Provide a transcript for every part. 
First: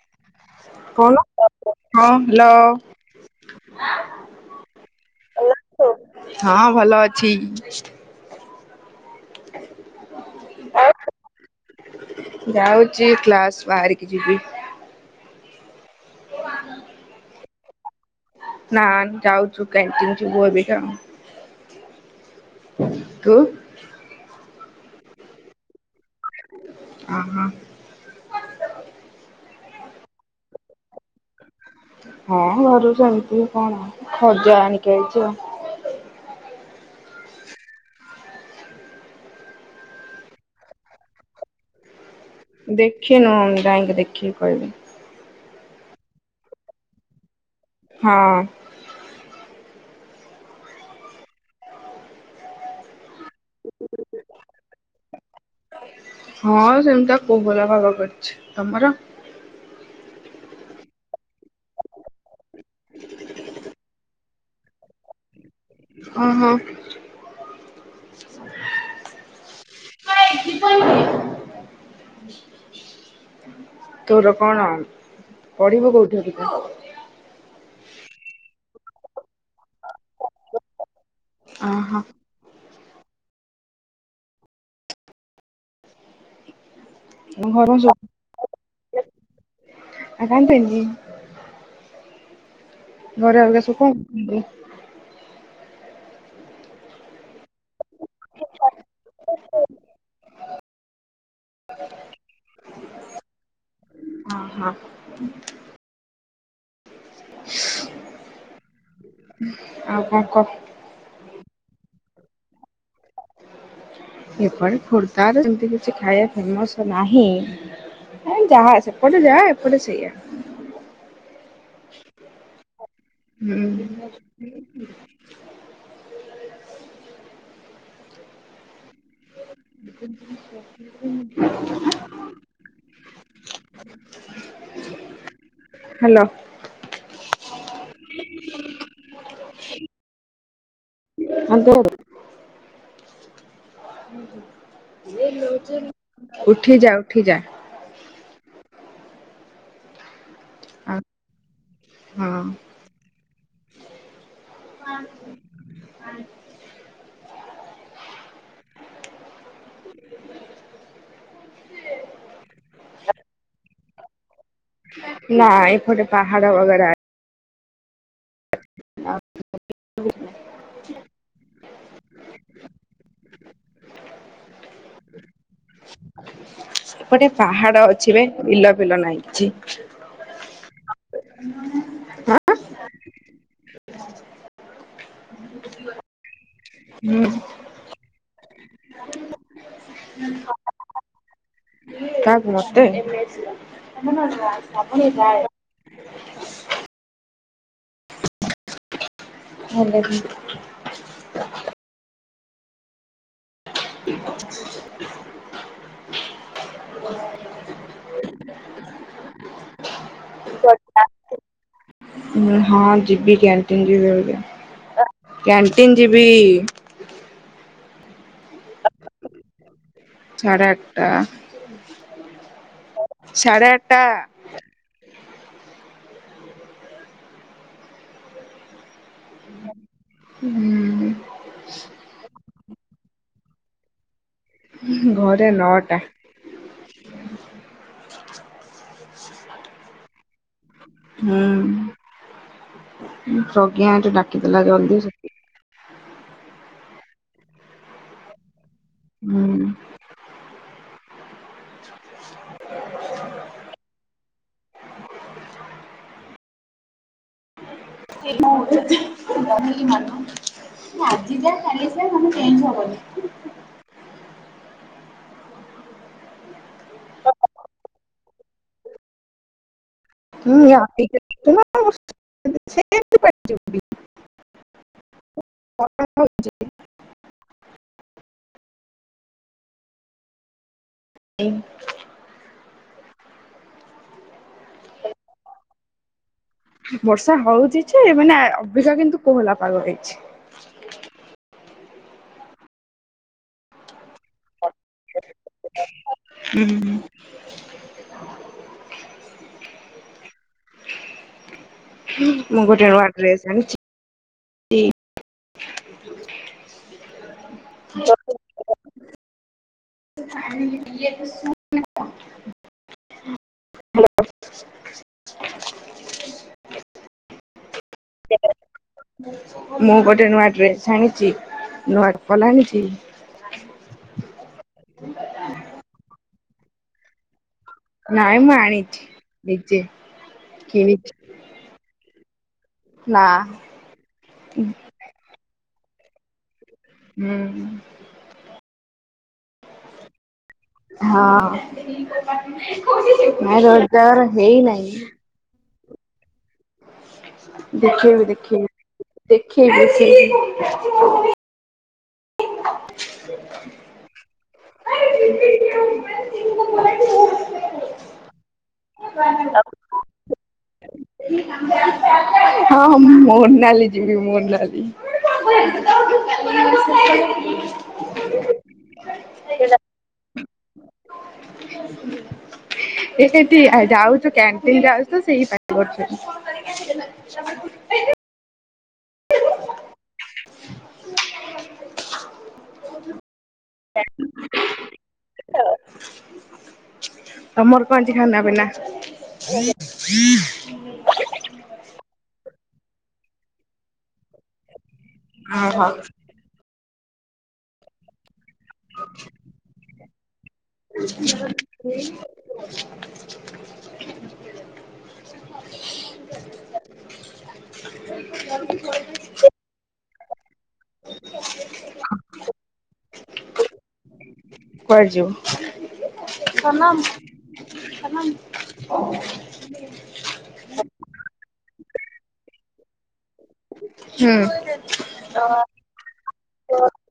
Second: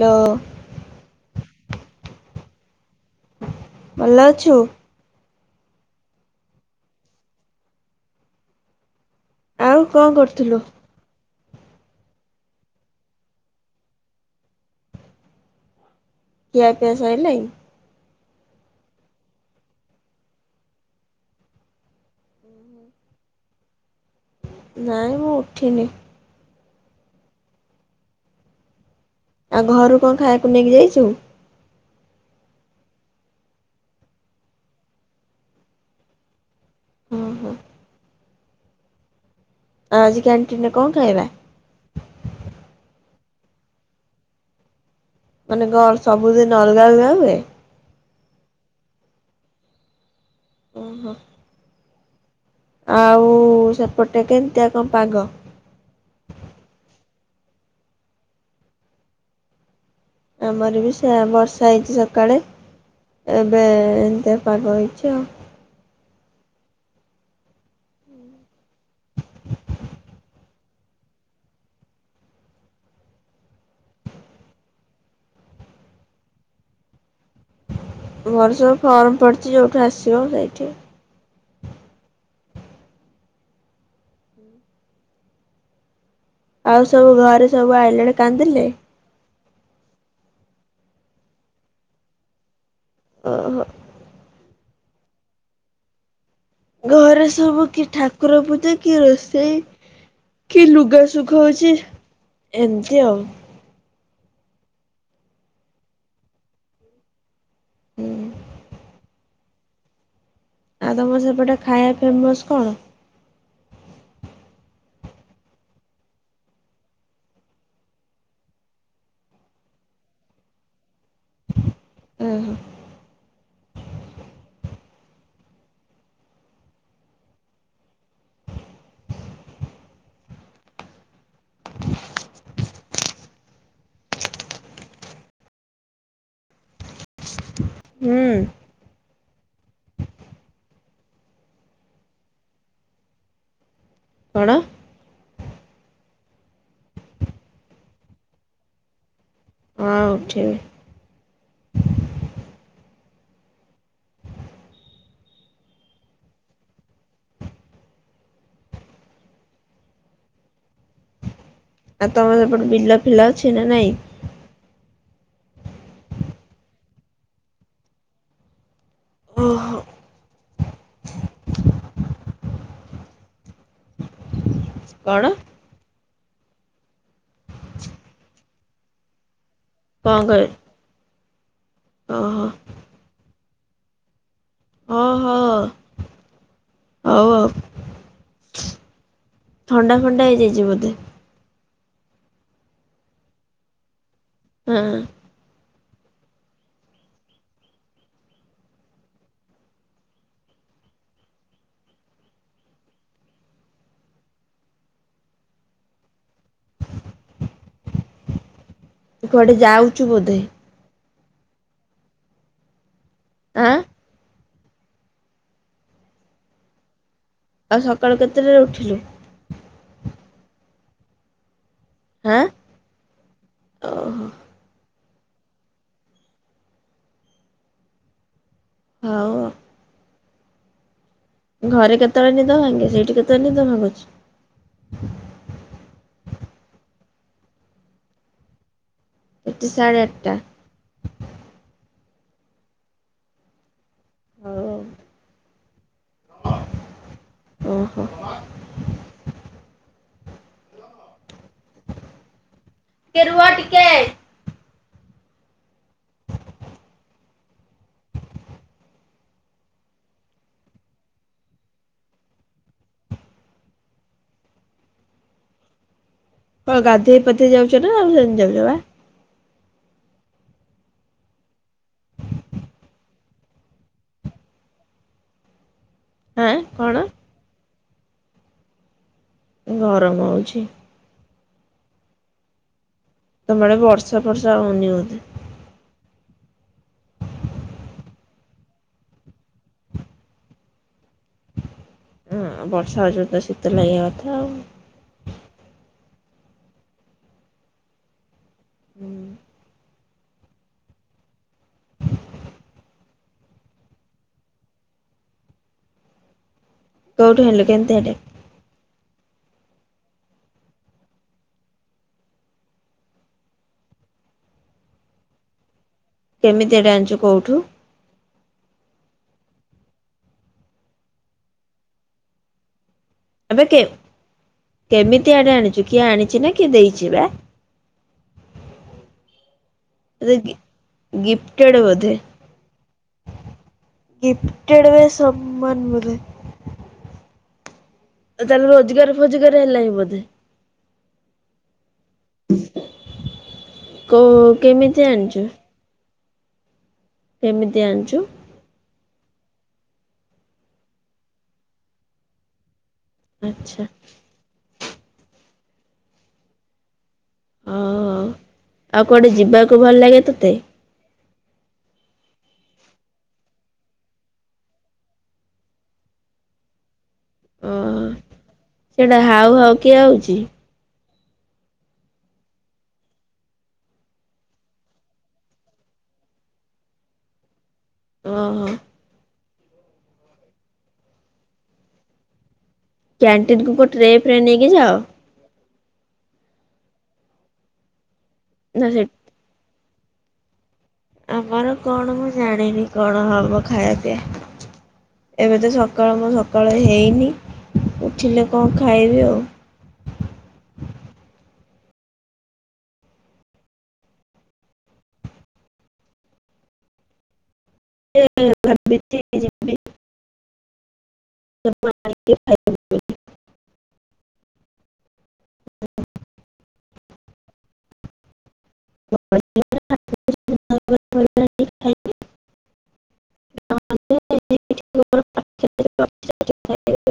ଲୋ। [unintelligible] ହଁ ହ୍ୟାଲୋ। ଭଲ ଅଛୁ? ହଁ ଭଲ ଅଛି। ଆଉ କଣ କରୁଥିଲୁ? ଯାଉଚି କ୍ଲାସ ବାହାରିକି ଯିବି। ଖିଆ ପିଆ ସଇଲାଇ। ନାନ୍ ଯାଉଚୁ କ୍ୟାଣ୍ଟିନ୍ ଯିବୁ ଏବିକା। ତୁ। ନାଇଁ ମୁଁ ଉଠିନି। ଅ ହ। ଆଉ ଘରୁ କଣ ଖାଇଆକୁ ନେଇକି ଯାଇଚୁ? ହଁ ଘରୁ ସେମିତି କଣ ଖଜା ଆଣିକି ଆଇଚି ଆଉ। ଓ ହୋ। ଆଁ ଆଜି କ୍ୟାଣ୍ଟିନ ରେ କଣ ଖାଇବା? ଦେଖିନୁ ଯାଇଁକି ଦେଖିକି କହିବି। ମାନେ କନ୍ ସବୁଦିନ ଅଲଗା ଅଲଗା ହୁଏ? ହଁ। ଓହୋ ଆଉ ସେପଟେ କେମିତିଆ କଣ ପାଗ? ହଁ ସେମିତିଆ କୋହଲା ପାଗ କରିଛି। ତମର? ଆମର ବି ସେଆ ବର୍ଷା ହେଇଚି ସକାଳେ। ଏବେ ଏନ୍ତିଆ ପାାଗ ହେଇଚି ଆଉ। ଅ ହଁ। [inaudible] [inaudible] [inaudible] ତୋର କଣ ପଢିବୁ କୋଉଠି ଏବେ ତୁ? ମୋର ସବୁ ଫର୍ମ ପଡ଼ିଚି ଯେଉଠୁ ଆସିବ ସେଇଠି। ଅ ହଁ। ଆଉ ସବୁ ଘରେ ସବୁ ଆଇଲା ଏଳେ କାନ୍ଦିଲେ? ଆ କାନ୍ଦିଏନି। ଘରେ ଓହୋ। ଅଲଗ ସବୁ କଣ କରୁଥିଲେ? ଘରେ ସବୁ କି ଠାକୁର ପୂଜା କି ରୋଷେଇ। କି ଲୁଗାସୁଖ ହଉଚି ଏମତି ଆଉ। ଅ ହଁ। ହୁଁ ଆଉ କଣ କହ? ଆଉ ତମର ସେପଟେ ଖାଇଆ ଫେମସ କଣ? ଏପରେ ଖୋର୍ଦ୍ଧା ରେ ସେମିତି କିଛି ଖାଇଆ ଫେମସ ନାହିଁ। ଏ ଯାହା ସେପଟେ ଯାଆ ଏପଟେ ସେୟା। [inaudible] ଓହୋ [unintelligible] [inaudible] ହାଲୋ। ହୁଁ। ହାଲୋ। କଣ ଉଠିଯା ଉଠିଯା। ହଁ ଉଠିବି। ଆ ହଁ। [inaudible] ଆଉ ତମର ସେପଟେ ବିଲ ଫିଲ ଅଛି ନା ନାଇଁ? ନା ଏପଟେ ପାହାଡ ବଗେରା ଓହୋ [inaudible] କଣ? ଏପଟେ ପାହାଡ ଅଛିରେ ବିଲ ଫିଲ ନାହିଁ କିଛି। କଣ କହି ଓହୋ। ହୋ ହଉ ହୁଁ। ଆଉ ଥଣ୍ଡା ଫଣ୍ଡା ହେଇଯାଇଚି ବୋଧେ? କାହାକୁ ମତେ? ହଁ ଆଇ ଲଭ୍ ୟୁ। ତୁ କୁଆଡେ ଯାଉଚୁ ବୋଧେ? କୁଆଡେ ନା। ମୁଁ ହଁ ଯିବି ଆଁ କ୍ୟାଣ୍ଟିନ ଯିବି ଏବେ କ୍ୟାଣ୍ଟିନ ଯିବି। ଆଉ ସକାଳୁ କେତେଟାରେ ଉଠିଲୁ? ସାଢ଼େ ଆଟଟା। ହାଁ? ସାଢ଼େ ଆଟଟା। ହୋଉ ଆ ଉଁହୁଁ। ଘରେ କେତେବେଳେ ନିଦ ଭାଙ୍ଗେ ସେଇଠି କେତେବେଳେ ନିଦ ଭାଙ୍ଗୁଛି? ଉଁହୁଁ ଘରେ ନଅଟା। ଏଠି ସାଢ଼େ ଆଠଟା। ହୁଁ ପ୍ରଜ୍ଞା ଏଠି ଡାକିଦେଲା ହଉ ଜଲଦି ସେଥି ଓହୋ। ଉଁ। ଟିକେ ରୁହ ଟିକେ। [unintelligible] ଆଜି ଯା କା ଯା ମେ ଚେଞ୍ଜ ହବନି କଣ ଗାଧେଇ ପାଧେଇ ଯାଉଚ ନା ଅନଲାଇନ ଯାଉଚ ବା? [unintelligible] [inaudible] ହାଁ କଣ? ଗରମ ହୋଉଛି। ଏଇଁ ତମ ଆଡେ ବର୍ଷା ଫର୍ଷା ହୋଉନି ବୋଧେ? ବର୍ଷା ହୋଉଚି ଯେ ମାନେ ଆ ଅବିକା କିନ୍ତୁ କୋହଲା ପାଗ ହେଇଛି। ଉଁ ବର୍ଷା ହୋଉଚି ତତେ ଶୀତ ଲାଗିବା କଥା ଆଉ। ଉଁଉଁଉଁ। ହୁଁ। ମୁଁ ଗୋଟେ ନୂଆ ଡ୍ରେସ ଆଣିଚି। କୋଉଠୁ ଆଣିଲୁ କେମତିଆଟେ? [unintelligible] [unintelligible] କେମିତି ଆଟେ ଆଣିଛୁ କୋଉଠୁ? ମୁଁ ଗୋଟେ ନୂଆ ଡ୍ରେସ୍ ଆଣିଛି ନୂଆ ଚପଲ ଆଣିଛି। ଏବେ କେ କେମିତି ଆଡେ ଆଣିଛୁ କିଏ ଆଣିଛି ନା କିଏ ଦେଇଛି ବା? ନାଇଁ ମୁଁ ଆଣିଛି ନିଜେ ତତେ ଗି କିଣିକି। ନା। ହୁଁ [unintelligible] ହୁଁ। ତାହେଲେ ରୋଜଗାର ଫୋଜଗାର ହେଲା ହିଁ ବୋଧେ। ହଁ ନାଇଁ ରୋଜଗାର ହେଇ ନାହିଁ। ପଞ୍ଚ ଦେଖି ଆଣିଛୁ ବି ଦେଖି ବି ଦେଖି ବି ଦେଖି [inaudible] ଆଚ୍ଛା। [inaudible] ଓ ଆଉ କୁଆଡେ ଯିବାକୁ ଭଲ ଲାଗେ ତୋତେ? ହଁ ମୋରନାଲି ଯିବି ମୋରନାଲୀ। [inaudible] ଓ ସେଟା ହାଉ ହାଉ କିଏ ହଉଛି? [inaudible] ଏଠି ଆ ଯାଉଛୁ କ୍ୟାଣ୍ଟିନ ଯାଉଛୁ ସେଇପାଇ କରୁଛନ୍ତି। ଓ ହୋ। କ୍ୟାଣ୍ଟିନ୍ କୁ ଗୋ ଟ୍ରେ ଫ୍ରେ ନେଇକି ଯାଅ। [inaudible] ଅମର କଞ୍ଚ ଖା ନ ବିନା। ନା ସେ ଆମର କଣ ମୁଁ ଜାଣିନି କଣ ହବ ଖାଇବା ପିଆ? ଏବେ ତ ଓହୋ ସକାଳ ମୁଁ ସକାଳ ହେଇନି ଉଠିଲେ କଣ ଖାଇବି ଆଉ। [inaudible] [inaudible] [unintelligible] କୁଆଡେ ଯିବୁ? [unintelligible] ହୁଁ। [inaudible]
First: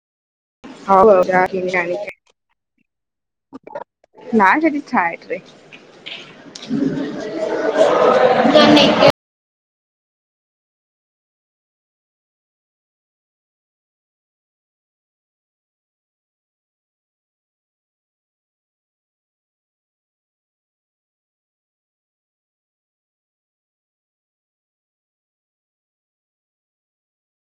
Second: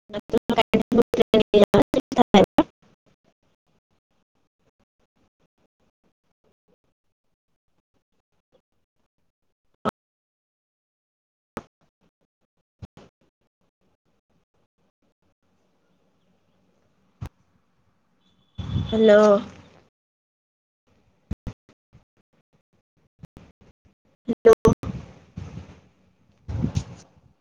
[unintelligible] [unintelligible] ନାଁ ଯଠି ଛା ଆଇଠରେ। [inaudible] ହ୍ୟାଲୋ। ହ୍ୟାଲୋ।